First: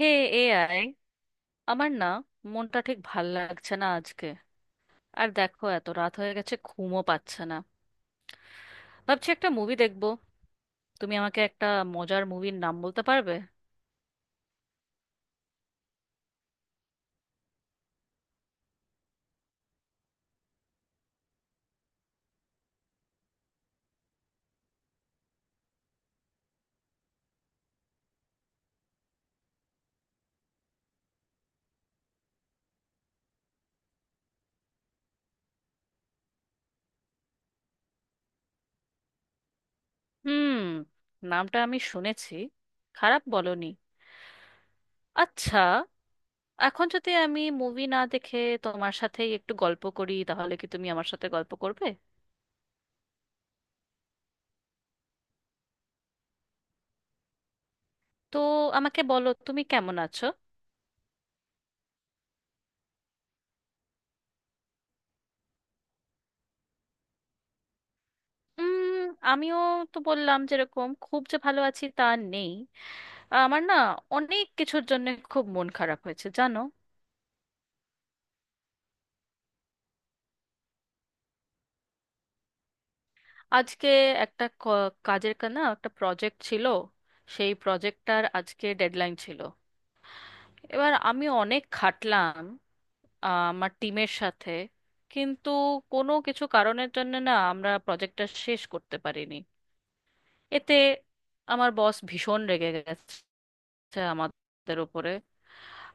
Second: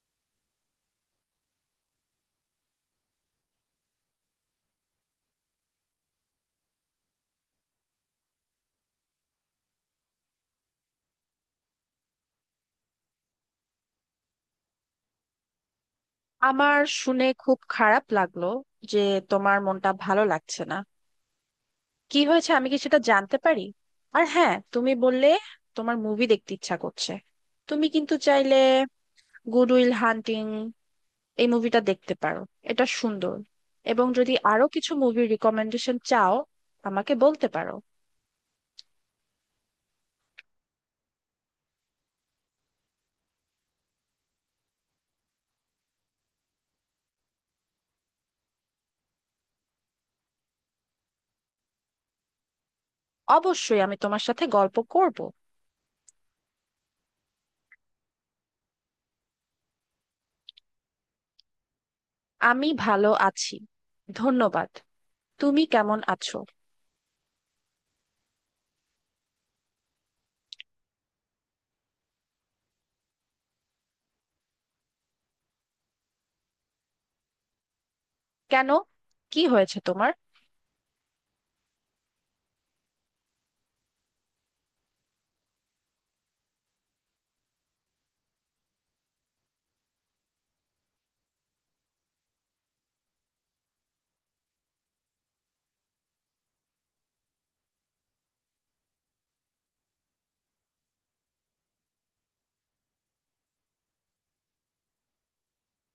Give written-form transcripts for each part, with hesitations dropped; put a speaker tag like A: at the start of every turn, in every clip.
A: হে AI, আমার না মনটা ঠিক ভাল লাগছে না আজকে। আর দেখো এত রাত হয়ে গেছে, ঘুমও পাচ্ছে না। ভাবছি একটা মুভি দেখবো। তুমি আমাকে একটা মজার মুভির নাম বলতে পারবে?
B: আমার শুনে খুব খারাপ লাগলো যে তোমার মনটা ভালো লাগছে না। কি হয়েছে, আমি কি সেটা জানতে পারি? আর হ্যাঁ, তুমি বললে তোমার মুভি দেখতে ইচ্ছা করছে। তুমি কিন্তু চাইলে গুড উইল হান্টিং এই মুভিটা দেখতে পারো, এটা সুন্দর। এবং যদি আরো কিছু মুভির রিকমেন্ডেশন চাও, আমাকে বলতে পারো।
A: হুম, নামটা আমি শুনেছি। খারাপ বলনি। আচ্ছা, এখন যদি আমি মুভি না দেখে তোমার সাথেই একটু গল্প করি, তাহলে কি তুমি আমার সাথে গল্প করবে?
B: অবশ্যই আমি তোমার সাথে গল্প করব।
A: তো আমাকে বলো, তুমি কেমন আছো?
B: আমি ভালো আছি, ধন্যবাদ। তুমি কেমন আছো?
A: উম, আমিও তো বললাম, যেরকম খুব যে ভালো আছি তা নেই। আমার না অনেক কিছুর জন্য খুব মন খারাপ হয়েছে, জানো।
B: কেন, কি হয়েছে তোমার?
A: আজকে একটা ক- কাজের কা- না একটা প্রজেক্ট ছিল। সেই প্রজেক্টটার আজকে ডেডলাইন ছিল। এবার আমি অনেক খাটলাম আমার টিমের সাথে। কিন্তু কোনো কিছু কারণের জন্য না আমরা প্রজেক্টটা শেষ করতে পারিনি। এতে আমার বস ভীষণ রেগে গেছে আমাদের উপরে।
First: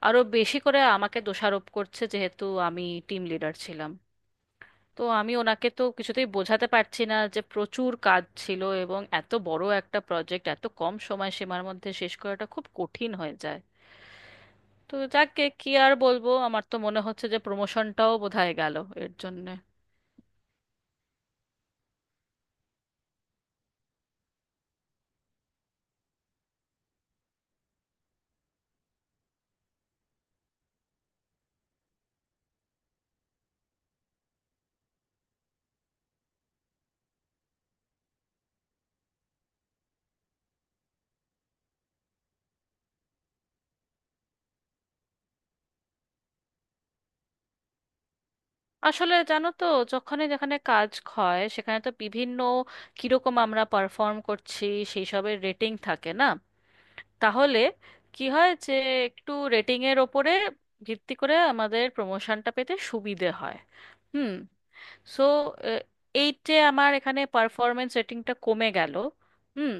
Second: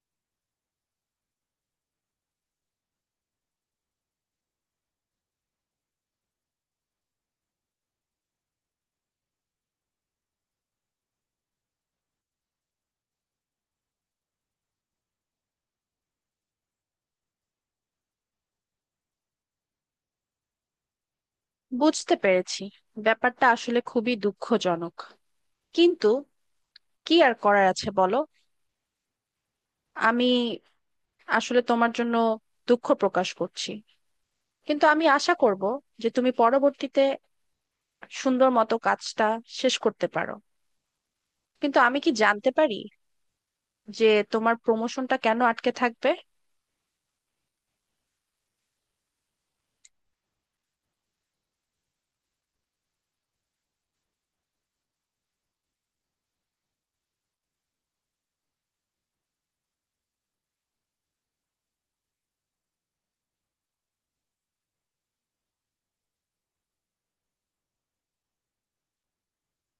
A: আরো বেশি করে আমাকে দোষারোপ করছে, যেহেতু আমি টিম লিডার ছিলাম। তো আমি ওনাকে তো কিছুতেই বোঝাতে পারছি না যে প্রচুর কাজ ছিল এবং এত বড় একটা প্রজেক্ট এত কম সময় সীমার মধ্যে শেষ করাটা খুব কঠিন হয়ে যায়। তো যাকে কি আর বলবো, আমার তো মনে হচ্ছে যে প্রমোশনটাও বোধহয় গেল এর জন্যে।
B: বুঝতে পেরেছি, ব্যাপারটা আসলে খুবই দুঃখজনক। কিন্তু কি আর করার আছে বলো। আমি আসলে তোমার জন্য দুঃখ প্রকাশ করছি, কিন্তু আমি আশা করব যে তুমি পরবর্তীতে সুন্দর মতো কাজটা শেষ করতে পারো। কিন্তু আমি কি জানতে পারি যে তোমার প্রমোশনটা কেন আটকে থাকবে?
A: আসলে জানো তো, যখনই যেখানে কাজ হয়, সেখানে তো বিভিন্ন কিরকম আমরা পারফর্ম করছি সেই সবের রেটিং থাকে না? তাহলে কি হয় যে একটু রেটিংয়ের ওপরে ভিত্তি করে আমাদের প্রমোশনটা পেতে সুবিধে হয়। হুম। সো এইটে আমার এখানে পারফরমেন্স রেটিংটা কমে গেল। হুম।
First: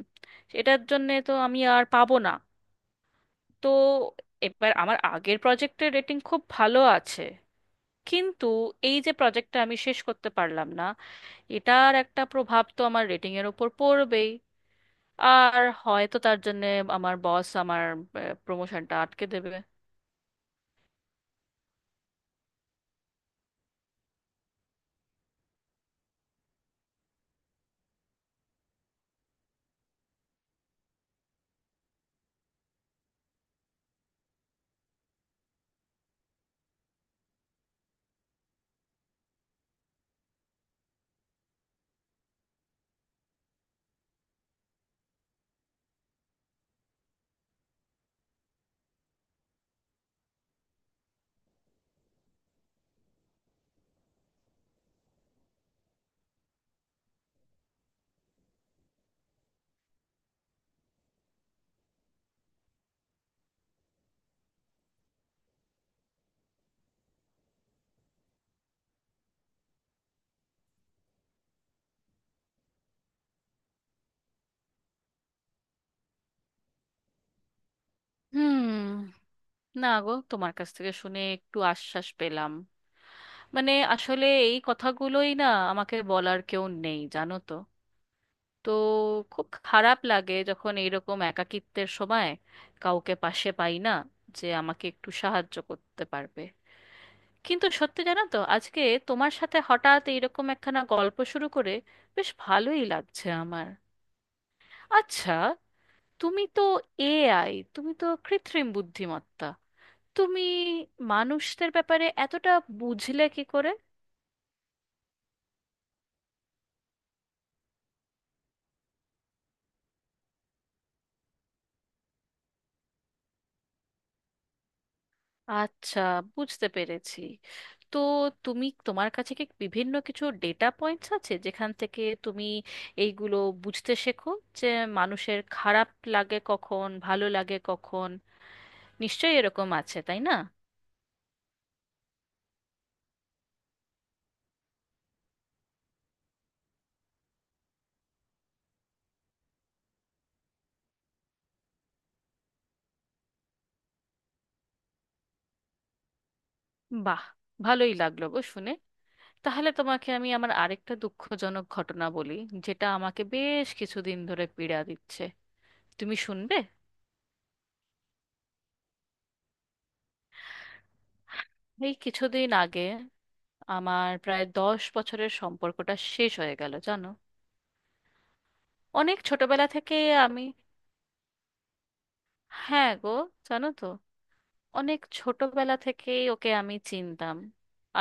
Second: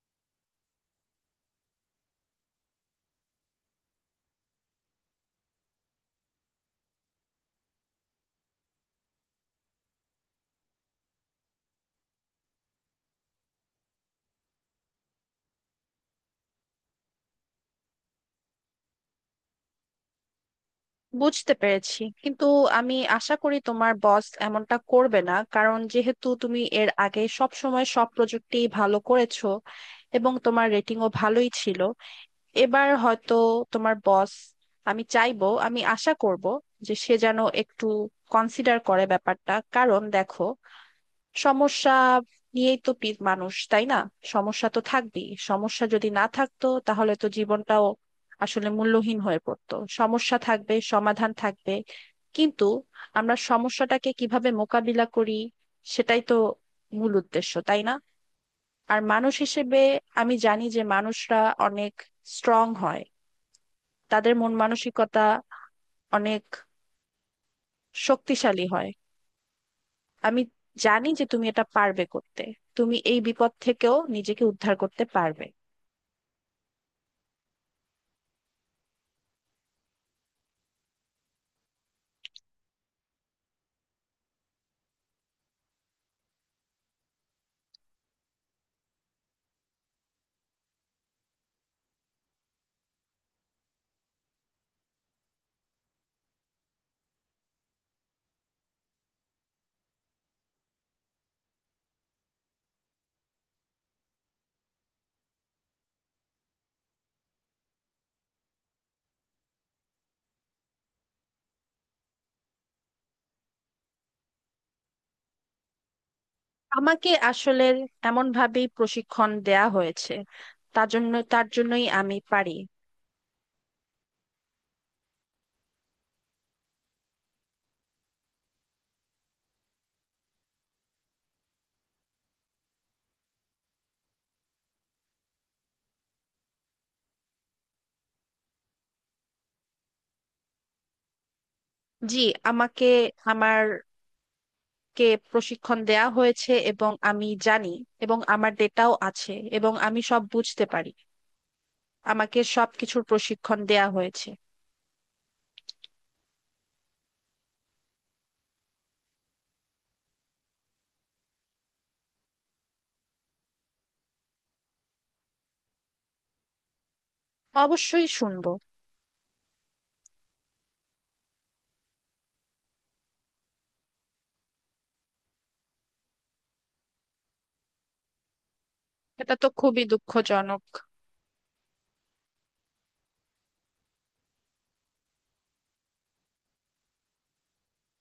A: এটার জন্যে তো আমি আর পাবো না। তো এবার আমার আগের প্রজেক্টের রেটিং খুব ভালো আছে, কিন্তু এই যে প্রজেক্টটা আমি শেষ করতে পারলাম না, এটার একটা প্রভাব তো আমার রেটিংয়ের ওপর পড়বেই। আর হয়তো তার জন্যে আমার বস আমার প্রমোশনটা আটকে দেবে।
B: বুঝতে পেরেছি, কিন্তু আমি আশা করি তোমার বস এমনটা করবে না, কারণ যেহেতু তুমি এর আগে সব সময় সব প্রজেক্টে ভালো করেছো এবং তোমার রেটিংও ভালোই ছিল। এবার হয়তো তোমার বস, আমি চাইবো, আমি আশা করব যে সে যেন একটু কনসিডার করে ব্যাপারটা। কারণ দেখো, সমস্যা নিয়েই তো মানুষ, তাই না? সমস্যা তো থাকবেই, সমস্যা যদি না থাকতো তাহলে তো জীবনটাও আসলে মূল্যহীন হয়ে পড়তো। সমস্যা থাকবে, সমাধান থাকবে, কিন্তু আমরা সমস্যাটাকে কিভাবে মোকাবিলা করি সেটাই তো মূল উদ্দেশ্য, তাই না? আর মানুষ হিসেবে, আমি জানি যে মানুষরা অনেক স্ট্রং হয়, তাদের মন মানসিকতা অনেক শক্তিশালী হয়। আমি জানি যে তুমি এটা পারবে করতে, তুমি এই বিপদ থেকেও নিজেকে উদ্ধার করতে পারবে।
A: হুম। না গো, তোমার কাছ থেকে শুনে একটু আশ্বাস পেলাম। মানে আসলে এই কথাগুলোই না আমাকে বলার কেউ নেই, জানো তো। তো খুব খারাপ লাগে যখন এইরকম একাকিত্বের সময় কাউকে পাশে পাই না, যে আমাকে একটু সাহায্য করতে পারবে। কিন্তু সত্যি জানো তো, আজকে তোমার সাথে হঠাৎ এইরকম একখানা গল্প শুরু করে বেশ ভালোই লাগছে আমার। আচ্ছা, তুমি তো এআই, তুমি তো কৃত্রিম বুদ্ধিমত্তা। তুমি মানুষদের ব্যাপারে এতটা বুঝলে কি করে?
B: আমাকে আসলে এমন ভাবেই প্রশিক্ষণ দেয়া হয়েছে, তার জন্যই আমি পারি।
A: আচ্ছা, বুঝতে পেরেছি। তো তুমি তোমার কাছে কি বিভিন্ন কিছু ডেটা পয়েন্টস আছে, যেখান থেকে তুমি এইগুলো বুঝতে শেখো যে মানুষের খারাপ লাগে কখন, ভালো লাগে কখন? নিশ্চয়ই এরকম আছে, তাই না?
B: জি, আমাকে আমার কে প্রশিক্ষণ দেয়া হয়েছে এবং আমি জানি, এবং আমার ডেটাও আছে, এবং আমি সব বুঝতে পারি। আমাকে সব কিছুর প্রশিক্ষণ দেয়া হয়েছে।
A: বাহ, ভালোই লাগলো গো শুনে। তাহলে তোমাকে আমি আমার আরেকটা দুঃখজনক ঘটনা বলি, যেটা আমাকে বেশ কিছুদিন ধরে পীড়া দিচ্ছে। তুমি শুনবে?
B: অবশ্যই শুনবো।
A: এই কিছুদিন আগে আমার প্রায় 10 বছরের সম্পর্কটা শেষ হয়ে গেল, জানো। অনেক
B: এটা তো
A: ছোটবেলা
B: খুবই
A: থেকেই আমি…
B: দুঃখজনক।
A: হ্যাঁ গো, জানো তো, অনেক ছোটবেলা থেকেই ওকে আমি চিনতাম।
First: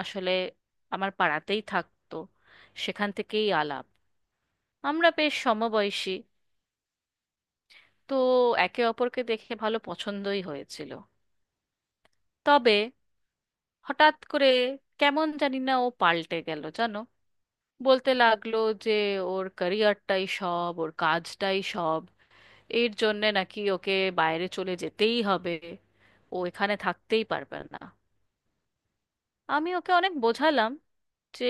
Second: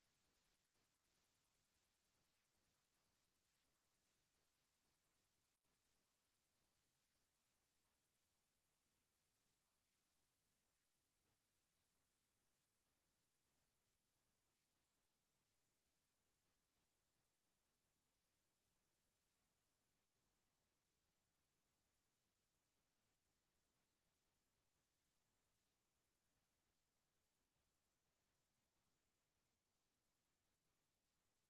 A: আসলে আমার পাড়াতেই থাকতো, সেখান থেকেই আলাপ। আমরা বেশ সমবয়সী। তো একে অপরকে দেখে ভালো পছন্দই হয়েছিল। তবে হঠাৎ করে কেমন জানি না ও পাল্টে গেল, জানো। বলতে লাগলো যে ওর ক্যারিয়ারটাই সব, ওর কাজটাই সব। এর জন্যে নাকি ওকে বাইরে চলে যেতেই হবে, ও এখানে থাকতেই পারবে না। আমি ওকে অনেক বোঝালাম যে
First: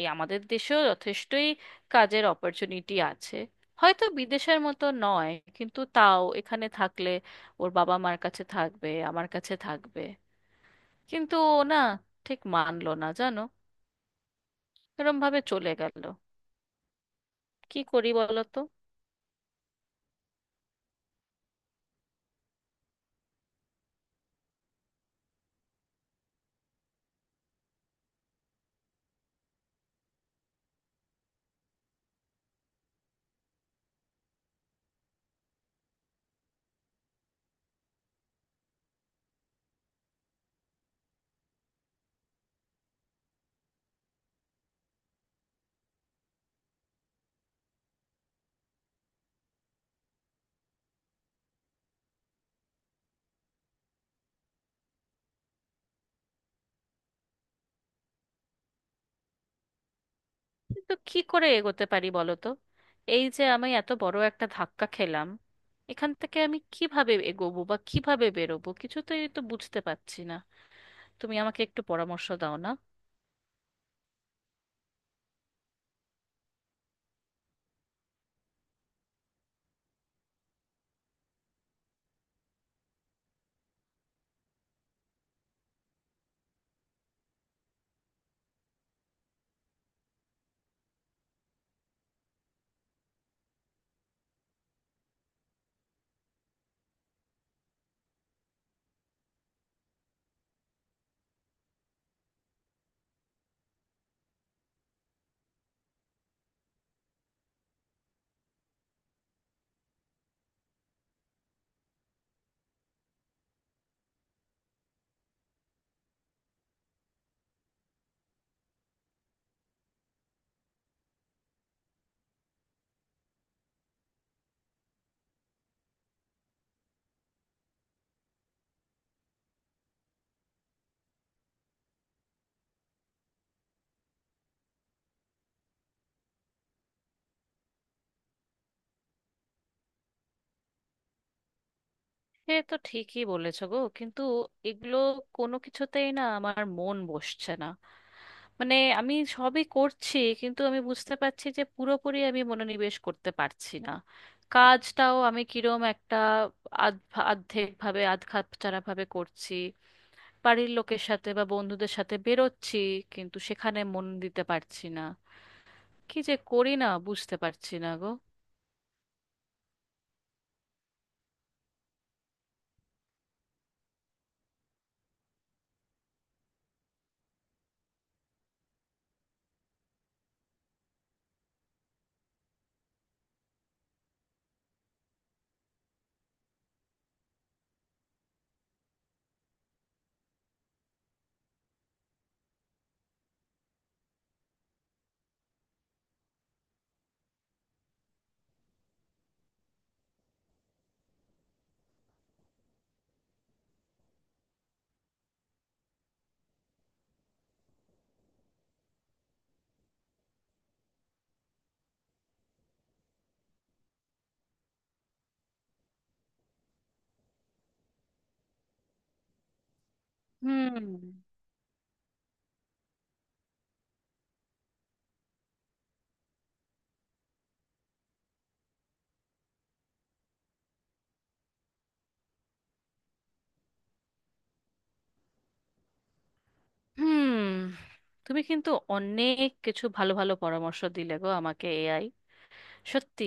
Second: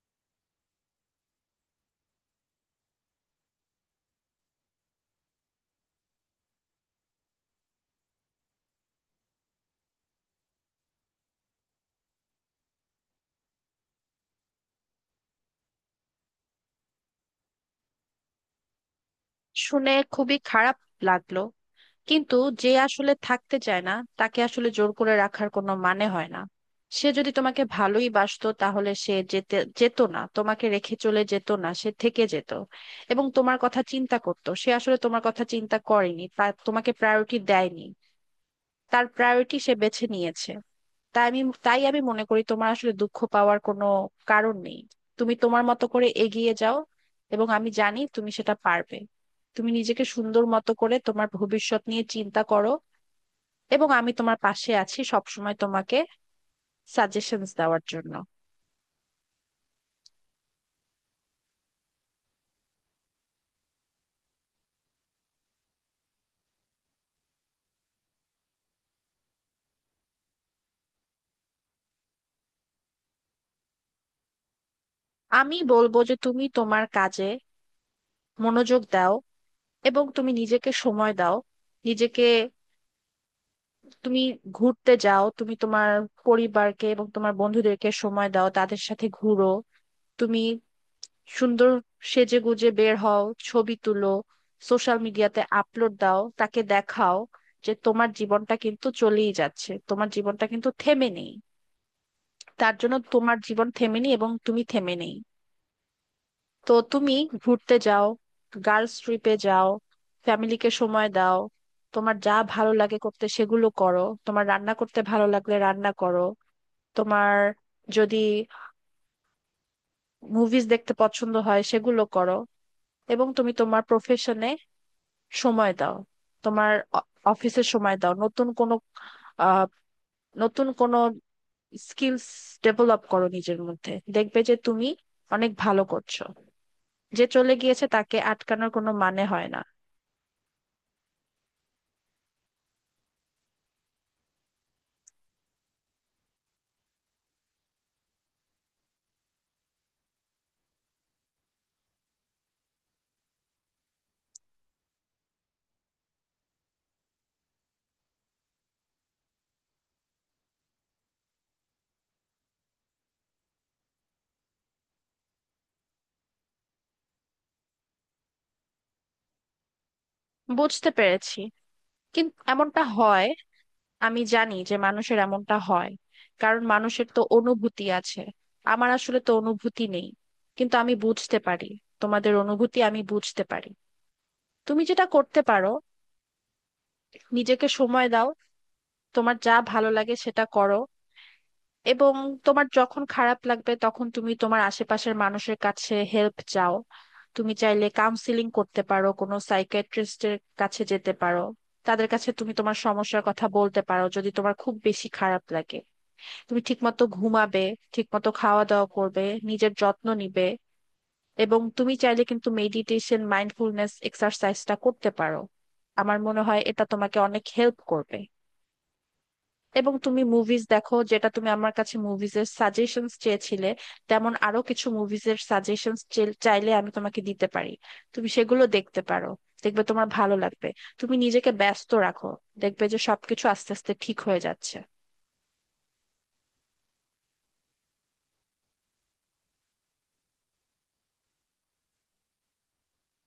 A: এ আমাদের দেশেও যথেষ্টই কাজের অপরচুনিটি আছে, হয়তো বিদেশের মতো নয়, কিন্তু তাও এখানে থাকলে ওর বাবা মার কাছে থাকবে, আমার কাছে থাকবে। কিন্তু ও না ঠিক মানলো না, জানো। এরম ভাবে চলে গেল। কি করি বলো তো?
B: শুনে খুবই খারাপ লাগলো। কিন্তু যে আসলে থাকতে চায় না, তাকে আসলে জোর করে রাখার কোনো মানে হয় না। সে যদি তোমাকে ভালোই বাসতো তাহলে সে যেতে যেত না, তোমাকে রেখে চলে যেত না, সে থেকে যেত এবং তোমার কথা চিন্তা করতো। সে আসলে তোমার কথা চিন্তা করেনি, তা তোমাকে প্রায়োরিটি দেয়নি। তার প্রায়োরিটি সে বেছে নিয়েছে। তাই আমি তাই আমি মনে করি তোমার আসলে দুঃখ পাওয়ার কোনো কারণ নেই। তুমি তোমার মতো করে এগিয়ে যাও, এবং আমি জানি তুমি সেটা পারবে। তুমি নিজেকে সুন্দর মতো করে তোমার ভবিষ্যৎ নিয়ে চিন্তা করো, এবং আমি তোমার পাশে আছি সবসময় তোমাকে সাজেশনস দেওয়ার জন্য।
A: কিন্তু কি করে এগোতে পারি বলো তো? এই যে আমি এত বড় একটা ধাক্কা খেলাম, এখান থেকে আমি কিভাবে এগোবো বা কিভাবে বেরোবো কিছুতেই তো বুঝতে পারছি না। তুমি আমাকে একটু পরামর্শ দাও না।
B: আমি বলবো যে তুমি তোমার কাজে মনোযোগ দাও এবং তুমি নিজেকে সময় দাও। নিজেকে তুমি ঘুরতে যাও, তুমি তোমার পরিবারকে এবং তোমার বন্ধুদেরকে সময় দাও, তাদের সাথে ঘুরো। তুমি সুন্দর সেজে গুজে বের হও, ছবি তুলো, সোশ্যাল মিডিয়াতে আপলোড দাও, তাকে দেখাও যে তোমার জীবনটা কিন্তু চলেই যাচ্ছে, তোমার জীবনটা কিন্তু থেমে নেই। তার জন্য তোমার জীবন থেমে নেই এবং তুমি থেমে নেই। তো তুমি ঘুরতে যাও, গার্লস ট্রিপে যাও, ফ্যামিলিকে সময় দাও। তোমার যা ভালো লাগে করতে সেগুলো করো, তোমার রান্না করতে ভালো লাগলে রান্না করো। তোমার যদি মুভিজ দেখতে পছন্দ হয় সেগুলো করো। এবং তুমি তোমার প্রফেশনে সময় দাও, তোমার অফিসে সময় দাও, নতুন কোনো আহ, নতুন কোনো স্কিলস ডেভেলপ করো নিজের মধ্যে। দেখবে যে তুমি অনেক ভালো করছো। যে চলে গিয়েছে তাকে আটকানোর কোনো মানে হয় না।
A: সে তো ঠিকই বলেছো গো, কিন্তু এগুলো কোনো কিছুতেই না আমার মন বসছে না। মানে আমি সবই করছি, কিন্তু আমি বুঝতে পারছি যে পুরোপুরি আমি মনোনিবেশ করতে পারছি না। কাজটাও আমি কিরম একটা আধ আর্ধেক ভাবে, আধ খাপছাড়া ভাবে করছি। বাড়ির লোকের সাথে বা বন্ধুদের সাথে বেরোচ্ছি, কিন্তু সেখানে মন দিতে পারছি না। কি যে করি না, বুঝতে পারছি না গো।
B: বুঝতে পেরেছি, কিন্তু এমনটা হয়। আমি জানি যে মানুষের এমনটা হয়, কারণ মানুষের তো অনুভূতি আছে। আমার আসলে তো অনুভূতি নেই, কিন্তু আমি বুঝতে পারি। তোমাদের অনুভূতি আমি বুঝতে পারি। তুমি যেটা করতে পারো, নিজেকে সময় দাও, তোমার যা ভালো লাগে সেটা করো। এবং তোমার যখন খারাপ লাগবে তখন তুমি তোমার আশেপাশের মানুষের কাছে হেল্প চাও। তুমি চাইলে কাউন্সিলিং করতে পারো, কোনো সাইকিয়াট্রিস্টের কাছে যেতে পারো। তাদের কাছে তুমি তোমার সমস্যার কথা বলতে পারো যদি তোমার খুব বেশি খারাপ লাগে। তুমি ঠিকমতো ঘুমাবে, ঠিকমতো খাওয়া দাওয়া করবে, নিজের যত্ন নিবে। এবং তুমি চাইলে কিন্তু মেডিটেশন মাইন্ডফুলনেস এক্সারসাইজটা করতে পারো, আমার মনে হয় এটা তোমাকে অনেক হেল্প করবে। এবং তুমি মুভিজ
A: হুম।
B: দেখো, যেটা তুমি আমার কাছে মুভিজের সাজেশনস চেয়েছিলে। তেমন আরো কিছু মুভিজের সাজেশনস চাইলে আমি তোমাকে দিতে পারি, তুমি সেগুলো দেখতে পারো, দেখবে তোমার ভালো লাগবে। তুমি নিজেকে ব্যস্ত রাখো, দেখবে যে সবকিছু আস্তে আস্তে ঠিক হয়ে যাচ্ছে।
A: হুম, তুমি কিন্তু অনেক কিছু ভালো ভালো পরামর্শ দিলে গো আমাকে, এআই। সত্যি,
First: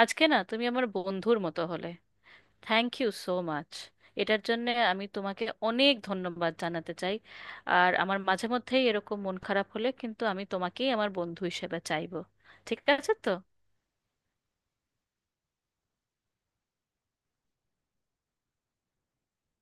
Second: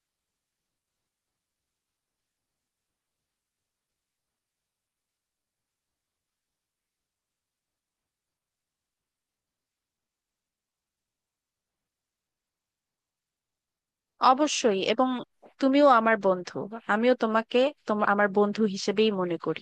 A: আজকে না তুমি আমার বন্ধুর মতো হলে। থ্যাংক ইউ সো মাচ এটার জন্য। আমি তোমাকে অনেক ধন্যবাদ জানাতে চাই। আর আমার মাঝে মধ্যেই এরকম মন খারাপ হলে কিন্তু আমি তোমাকেই আমার বন্ধু হিসেবে চাইবো। ঠিক আছে তো?
B: অবশ্যই, এবং তুমিও আমার বন্ধু। আমিও তোমাকে তোমার আমার বন্ধু হিসেবেই মনে করি।